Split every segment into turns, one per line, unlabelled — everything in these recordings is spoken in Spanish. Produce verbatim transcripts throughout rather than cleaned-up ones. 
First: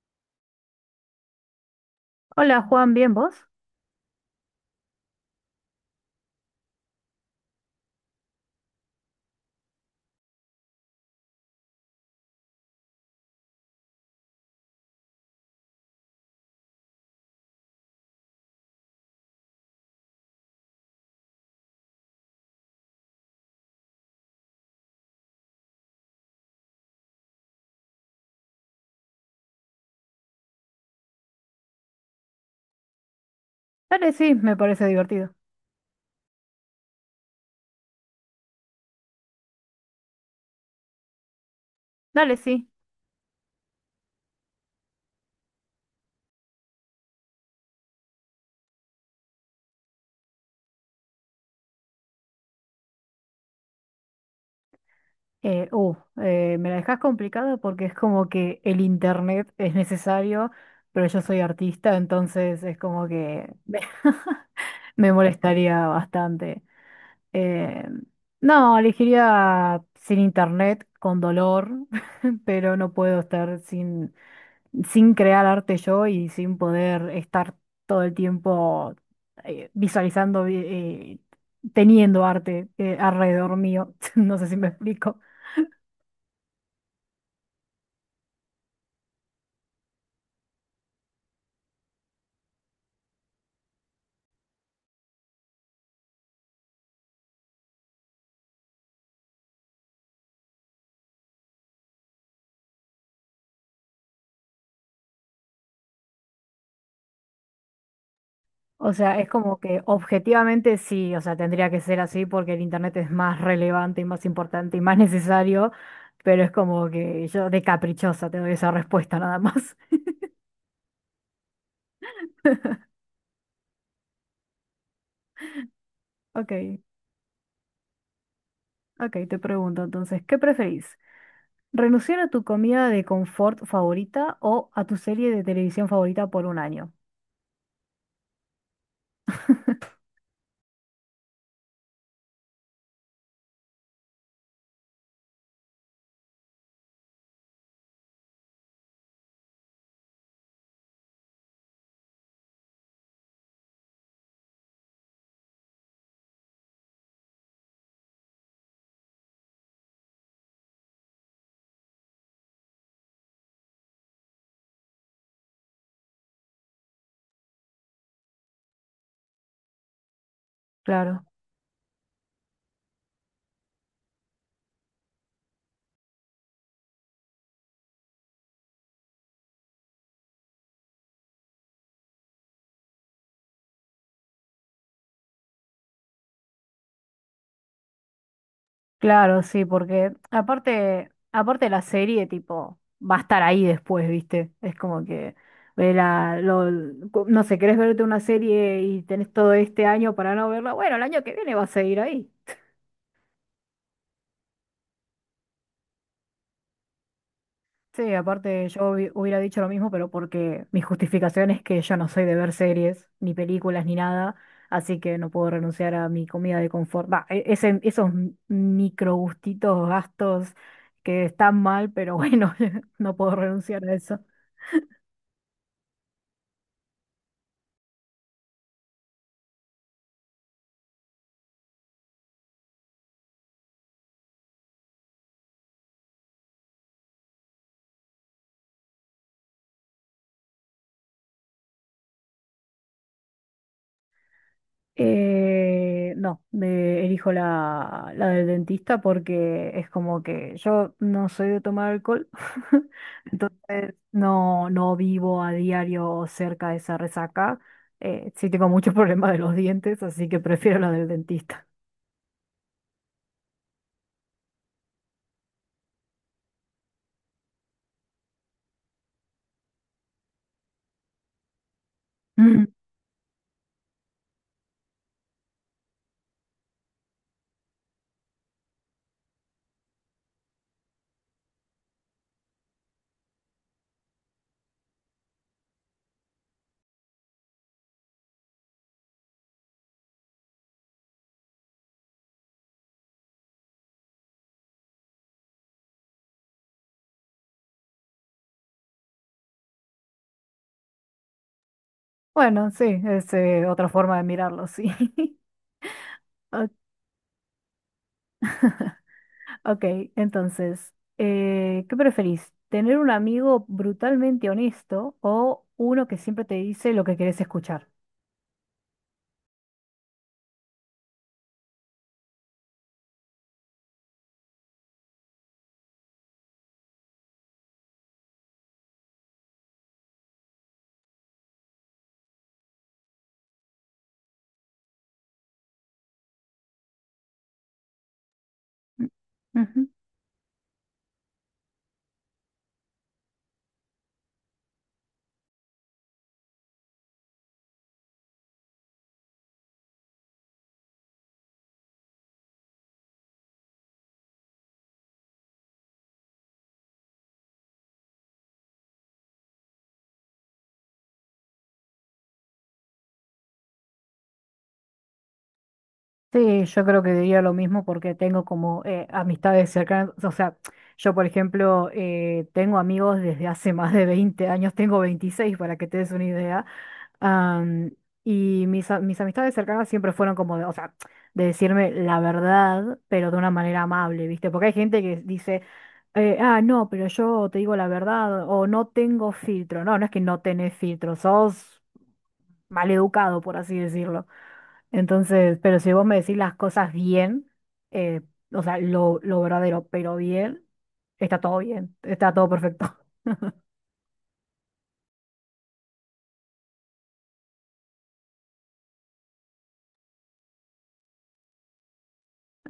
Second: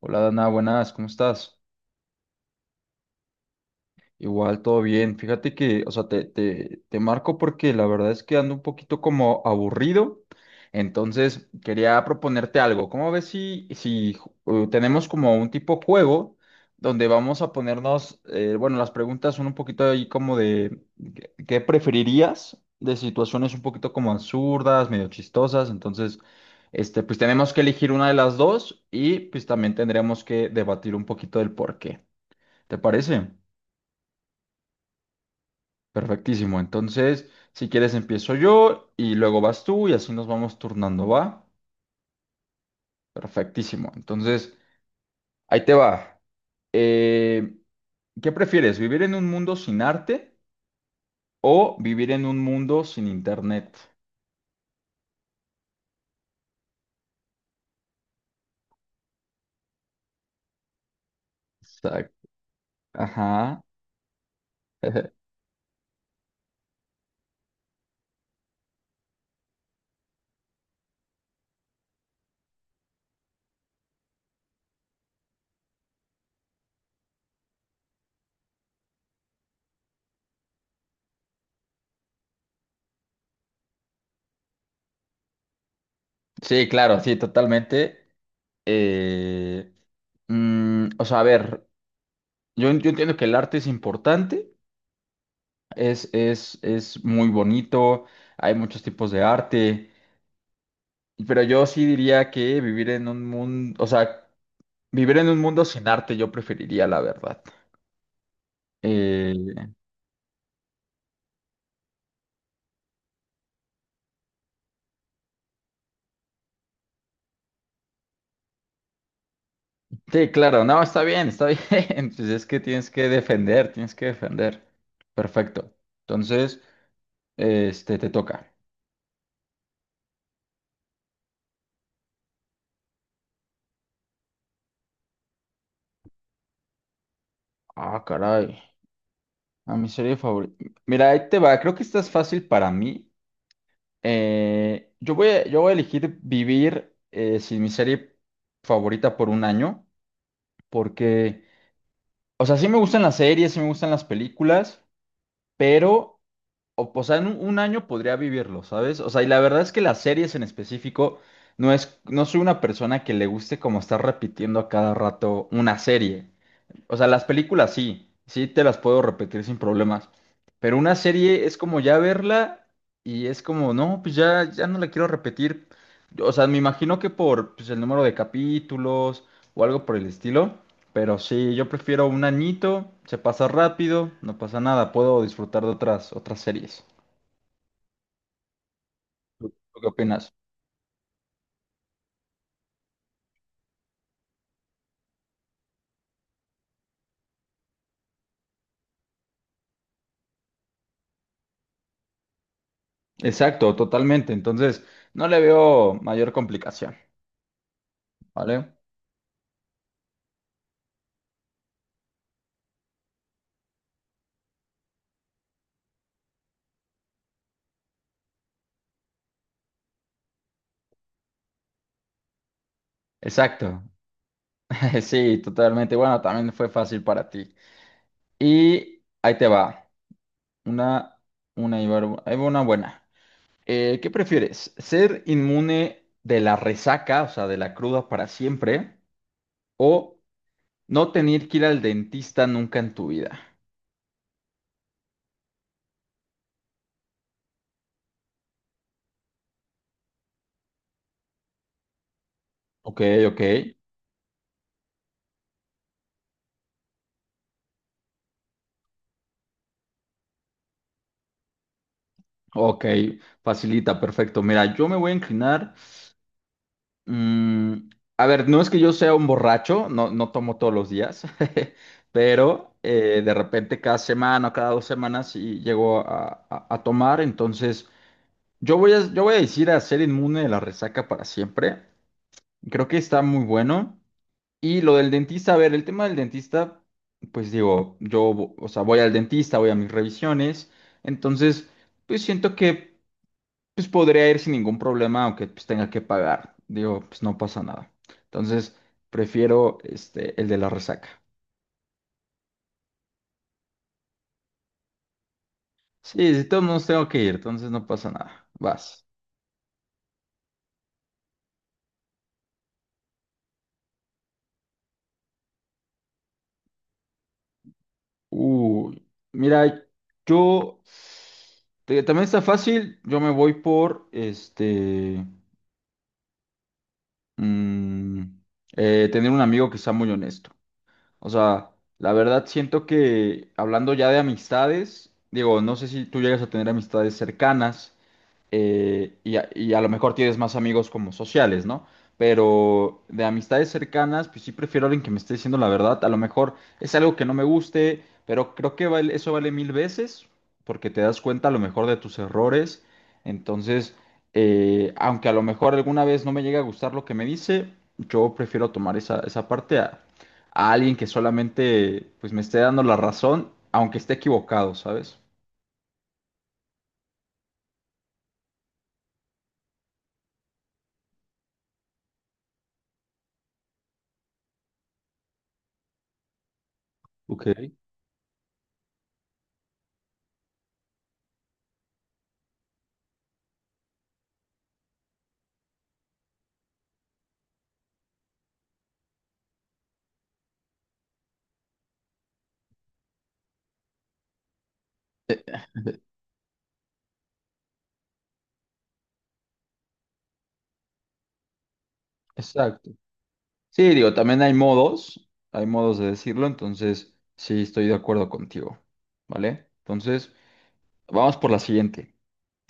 Hola Dana, buenas, ¿cómo estás?
Hola Juan, ¿bien vos?
Igual, todo bien. Fíjate que, o sea, te, te, te marco porque la verdad es que ando un poquito como aburrido. Entonces, quería proponerte algo. ¿Cómo ves si, si eh, tenemos como un tipo juego donde vamos a ponernos, eh, bueno, las preguntas son un poquito ahí como de ¿qué qué preferirías? De situaciones un poquito como absurdas, medio chistosas. Entonces, este, pues tenemos que elegir una de las dos y pues también tendremos que debatir un poquito del por qué. ¿Te parece?
Dale, sí, me parece divertido.
Perfectísimo. Entonces, si quieres, empiezo yo y luego vas tú y así nos vamos turnando, ¿va?
Dale, sí.
Perfectísimo. Entonces, ahí te va. Eh, ¿qué prefieres? ¿Vivir en un mundo sin arte o vivir en un mundo sin internet?
Eh, uh, eh, me la dejás complicada porque es como que el internet es necesario, pero yo soy artista,
Exacto.
entonces es como que
Ajá.
me, me molestaría bastante. Eh, no, elegiría sin internet, con dolor, pero no puedo estar sin, sin crear arte yo y sin poder estar todo el tiempo eh, visualizando, vi- eh, teniendo arte eh, alrededor mío. No sé si me explico.
Sí, claro, sí, totalmente. Eh, mm, o sea, a ver, yo, yo entiendo que el arte es importante, es, es, es muy bonito, hay muchos tipos de arte, pero yo sí diría que vivir en un mundo, o sea, vivir en un mundo sin arte yo preferiría, la verdad.
O sea, es como
Eh,
que objetivamente sí, o sea, tendría que ser así porque el internet es más relevante y más importante y más necesario, pero es como que yo de caprichosa te doy esa respuesta nada más.
sí, claro, no, está bien, está bien. Pues es que tienes que defender, tienes que defender. Perfecto.
Ok,
Entonces, este, te toca.
ok, te pregunto entonces, ¿qué preferís? Renunciar a tu comida de confort favorita o a tu serie de televisión favorita por un año.
Ah, caray. A mi serie favorita. Mira, ahí te va. Creo que esta es fácil para mí. Eh, yo voy a, yo voy a elegir vivir eh, sin mi serie favorita por un año, porque, o sea, sí me gustan las series, sí me gustan las películas, pero, o, o sea, en un, un año podría vivirlo, ¿sabes? O sea, y la verdad es que las series en específico, no es, no soy una persona que le guste como estar repitiendo a cada rato una serie. O sea, las películas sí, sí te las puedo repetir sin problemas. Pero una
Claro,
serie es como ya verla y es como, no, pues ya, ya no la quiero repetir. O sea, me imagino que por pues, el número de capítulos o algo por el estilo. Pero sí, yo prefiero un añito, se pasa rápido, no pasa nada, puedo disfrutar de otras, otras series.
claro,
¿Tú
sí,
tú qué
porque
opinas?
aparte, aparte la serie, tipo, va a estar ahí después, ¿viste? Es como que, ve la- lo- no sé, querés verte una serie y tenés todo este año para no verla. Bueno, el año que viene va a seguir ahí.
Exacto, totalmente. Entonces, no le veo mayor complicación,
Sí, aparte
¿vale?
yo hubi- hubiera dicho lo mismo, pero porque mi justificación es que yo no soy de ver series, ni películas, ni nada, así que no puedo renunciar a mi comida de confort. Va, e- ese- esos m- micro gustitos, gastos que están mal, pero bueno, no puedo
Exacto.
renunciar a eso.
Sí, totalmente. Bueno, también fue fácil para ti. Y ahí te va. Una, una, y var- Ahí va una buena. Eh, ¿qué prefieres? ¿Ser inmune de la resaca, o sea, de la cruda para siempre? ¿O no tener que ir al dentista nunca en tu vida?
Eh, no, me elijo la, la del dentista porque es como que yo no soy de tomar alcohol,
Ok, ok,
entonces no, no vivo a diario cerca de esa resaca. Eh, sí tengo muchos problemas de los dientes, así que prefiero la del dentista.
ok, facilita, perfecto. Mira, yo me voy a inclinar. mm, a ver, no es que yo sea un borracho, no, no tomo todos los días,
Mm.
pero eh, de repente cada semana o cada dos semanas sí llego a, a a tomar, entonces... Yo voy a, yo voy a decir a ser inmune de la resaca para siempre. Creo que está muy bueno. Y lo del dentista, a ver, el tema del dentista, pues digo, yo, vo- o sea, voy al dentista, voy a mis revisiones. Entonces, pues siento que pues podría ir sin ningún problema, aunque pues tenga que pagar. Digo, pues no pasa nada. Entonces, prefiero este, el de la resaca.
Bueno, sí, es eh, otra forma de mirarlo, sí.
Sí, si todos
O-
modos tengo que ir, entonces no pasa nada. Vas.
Ok, entonces, eh, ¿qué preferís? ¿Tener un amigo brutalmente honesto o uno que siempre te dice lo que querés escuchar?
Uy, mira, yo te- también está fácil. Yo me voy por este mm, eh, tener un amigo que sea muy honesto. O sea, la verdad siento que hablando ya de amistades, digo, no sé si tú llegas a tener amistades cercanas,
Ujú.
eh, y, a, y a lo mejor tienes más amigos como sociales, ¿no? Pero de amistades cercanas, pues sí prefiero a alguien que me esté diciendo la verdad. A lo mejor es algo que no me guste, pero creo que vale- eso vale mil veces porque te das cuenta a lo mejor de tus errores. Entonces, eh, aunque a lo mejor alguna vez no me llegue a gustar lo que me dice, yo prefiero tomar esa, esa parte a, a alguien que solamente pues me esté dando la razón, aunque esté equivocado, ¿sabes?
Sí, yo creo que diría lo mismo porque tengo como eh, amistades cercanas, o sea, yo por ejemplo eh, tengo amigos desde hace más de veinte años, tengo veintiséis para que te des una idea,
Ok.
am, y mis, a- mis amistades cercanas siempre fueron como, de, o sea, de decirme la verdad, pero de una manera amable, ¿viste? Porque hay gente que dice, eh, ah, no, pero yo te digo la verdad o no tengo filtro, no, no es que no tenés filtro, sos maleducado, por así decirlo. Entonces, pero si vos me decís las cosas bien, eh, o sea, lo, lo verdadero, pero bien, está todo bien, está todo
Exacto.
perfecto.
Sí, digo, también hay modos, hay modos de decirlo, entonces sí estoy de acuerdo contigo, ¿vale? Entonces, vamos por la siguiente.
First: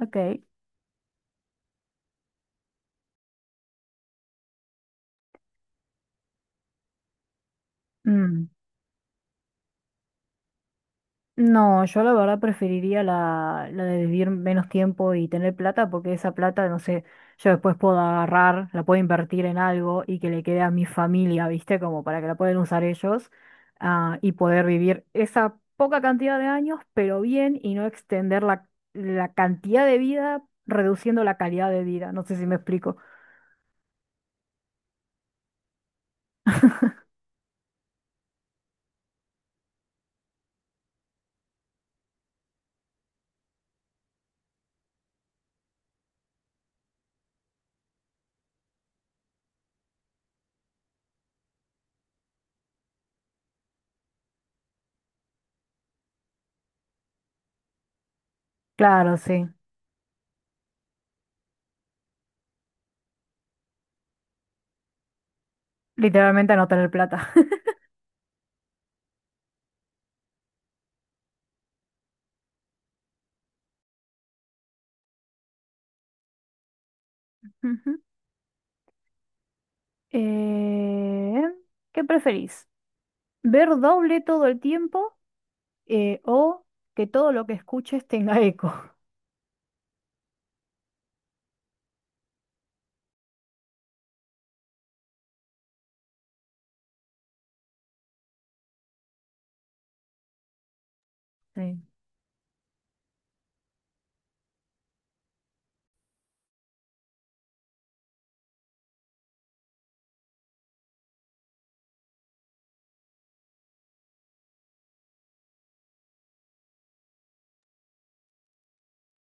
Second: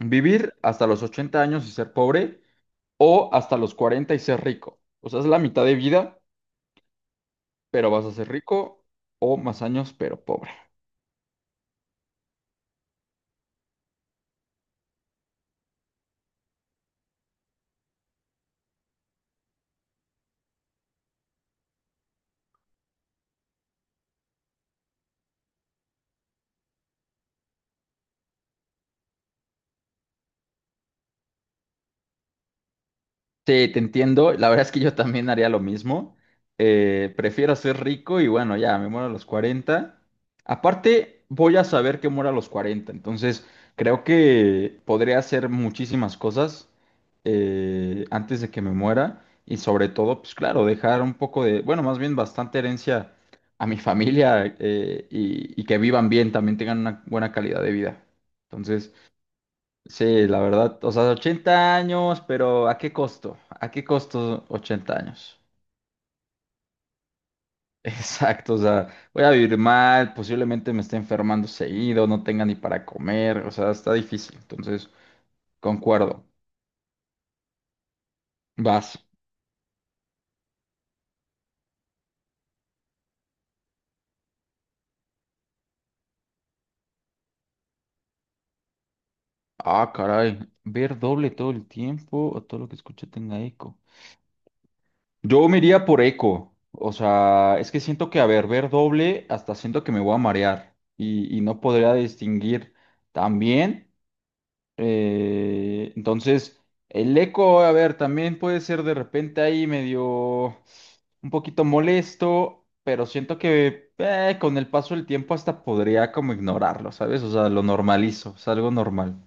Ok.
hasta los ochenta años y ser pobre o hasta los cuarenta y ser rico. O sea, es la mitad de vida, pero vas a ser
Mm.
rico o más años, pero pobre.
No, yo la verdad preferiría la, la de vivir menos tiempo y tener plata, porque esa plata, no sé, yo después puedo agarrar, la puedo invertir en algo y que le quede a mi familia, ¿viste? Como para que la puedan usar ellos, ah, y poder vivir esa poca cantidad de años, pero bien, y no extender la, la cantidad de vida, reduciendo la calidad de vida. No sé si me explico.
Sí, te entiendo. La verdad es que yo también haría lo mismo. Eh, prefiero ser rico y bueno, ya me muero a los cuarenta. Aparte, voy a saber que muero a los cuarenta. Entonces, creo que podría hacer muchísimas cosas eh, antes de que me muera. Y sobre todo, pues claro, dejar un poco de, bueno, más bien bastante herencia a mi familia eh, y, y que vivan bien, también tengan una buena calidad de vida. Entonces,
Claro, sí.
sí, la verdad, o sea, ochenta años, pero ¿a qué costo? ¿A qué costo ochenta años?
Literalmente no tener plata.
Exacto, o sea, voy a vivir mal, posiblemente me esté enfermando seguido, no tenga ni para comer, o sea, está difícil, entonces, concuerdo.
Ujú.
Vas.
Eh, ¿qué preferís? ¿Ver doble todo el tiempo? eh, o que todo lo que escuches tenga eco.
Ah, caray, ver doble todo el tiempo o todo lo que escuche tenga eco. Yo me iría por eco, o sea, es que siento que, a ver, ver doble, hasta siento que me voy a marear y, y no
Sí.
podría distinguir también. Eh, entonces, el eco, a ver, también puede ser de repente ahí medio un poquito molesto, pero siento que eh, con el paso del tiempo hasta podría como ignorarlo, ¿sabes? O sea, lo normalizo, es algo normal.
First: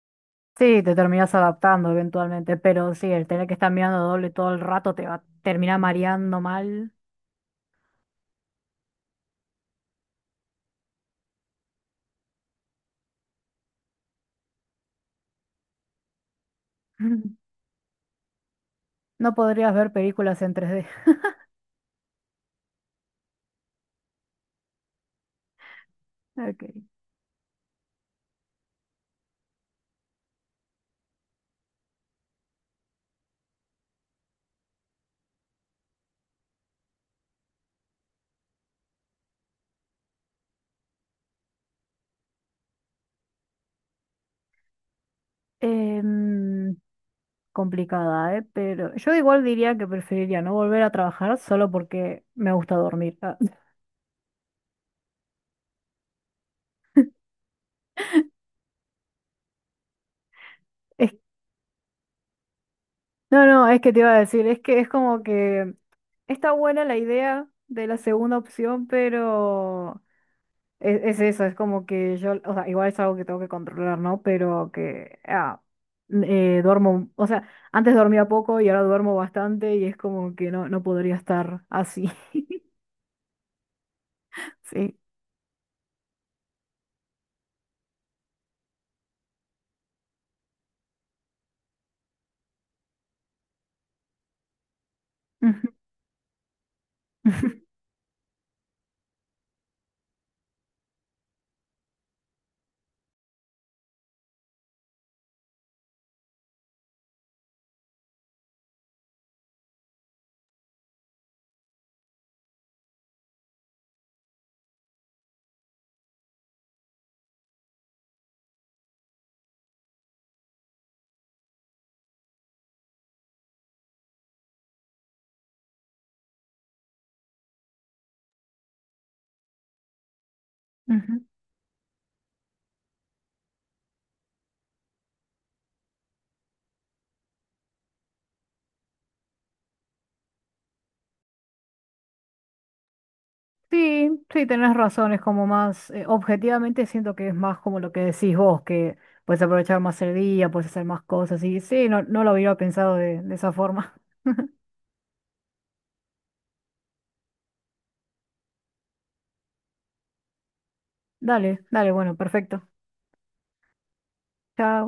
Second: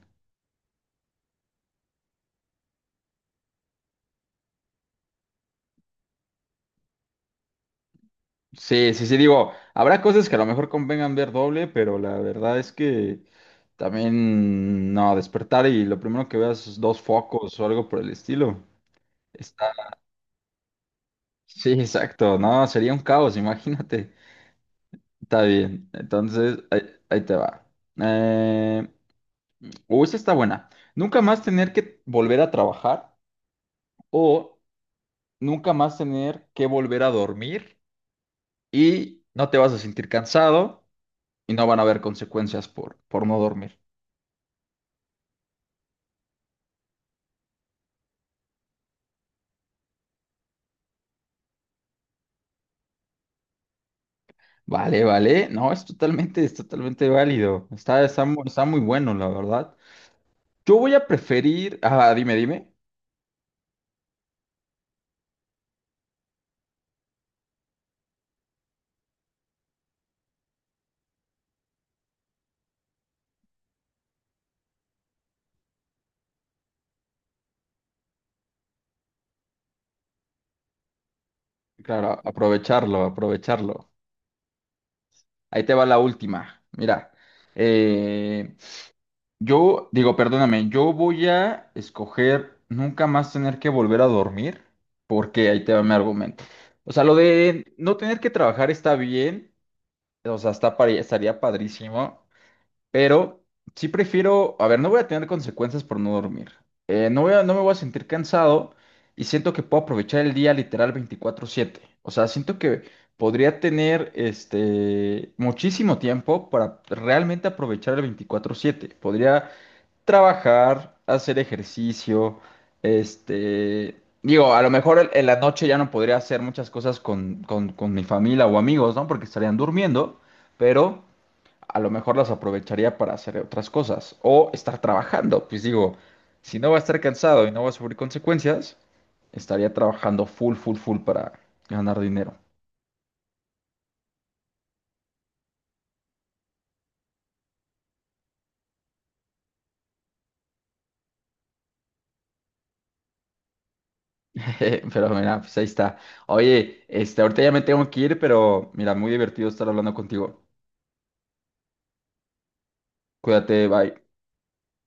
Sí, te terminas adaptando eventualmente, pero sí, el tener que estar mirando doble todo el rato te va a terminar mareando mal.
Sí, sí, sí, digo, habrá cosas que a lo mejor convengan ver doble, pero la verdad es que también, no, despertar y lo primero que veas es dos focos o algo por el estilo.
No
Está...
podrías ver películas en tres d
Sí, exacto, no, sería un caos, imagínate. Está bien, entonces
Ok.
ahí, ahí te va. Eh, o esta está buena. Nunca más tener que volver a trabajar o nunca más tener que volver a dormir y no te vas a sentir cansado y no van a haber consecuencias por, por no dormir.
Em, complicada, ¿eh? Pero yo igual diría que preferiría no volver a trabajar solo porque me gusta dormir. Ah,
Vale, vale. No, es totalmente, es totalmente válido. Está, está, mu- está muy bueno, la verdad. Yo voy a
es-
preferir... Ah, dime, dime.
no, no, es que te iba a decir, es que es como que está buena la idea de la segunda opción, pero Es, es eso, es como que yo, o sea, igual es algo que tengo que controlar, ¿no? Pero que ah, eh, duermo, o sea, antes dormía poco y ahora duermo bastante y es como que no, no podría estar así.
Claro, aprovecharlo, aprovecharlo.
Sí.
Ahí te va la última. Mira. Eh, Yo digo, perdóname, yo voy a escoger nunca más tener que volver a dormir, porque ahí
Ujú,
te va mi argumento. O sea, lo
ujú,
de no tener que trabajar está bien, o sea, está pare- estaría padrísimo, pero sí prefiero, a ver, no voy a tener consecuencias por no dormir. Eh, no voy a- no me voy a sentir cansado y siento que puedo aprovechar el día literal veinticuatro siete. O sea, siento que podría tener este muchísimo tiempo para realmente aprovechar el veinticuatro siete. Podría trabajar, hacer ejercicio, este, digo, a lo mejor en en la noche ya no podría hacer muchas cosas con, con, con mi familia o amigos, ¿no? Porque estarían durmiendo, pero
ujú.
a lo mejor las aprovecharía para hacer otras cosas o estar trabajando, pues digo, si no va a estar cansado y no va a sufrir consecuencias, estaría trabajando full, full, full para ganar dinero.
Sí, sí, tenés razón, es como más, eh, objetivamente siento que es más como lo que decís vos, que puedes aprovechar más el día, puedes hacer más cosas y sí, no, no lo hubiera pensado de, de esa forma.
Pero mira, pues ahí está. Oye, este, ahorita ya me tengo que ir, pero mira, muy divertido estar hablando contigo.
Dale, dale, bueno, perfecto.
Cuídate, bye.
Chao.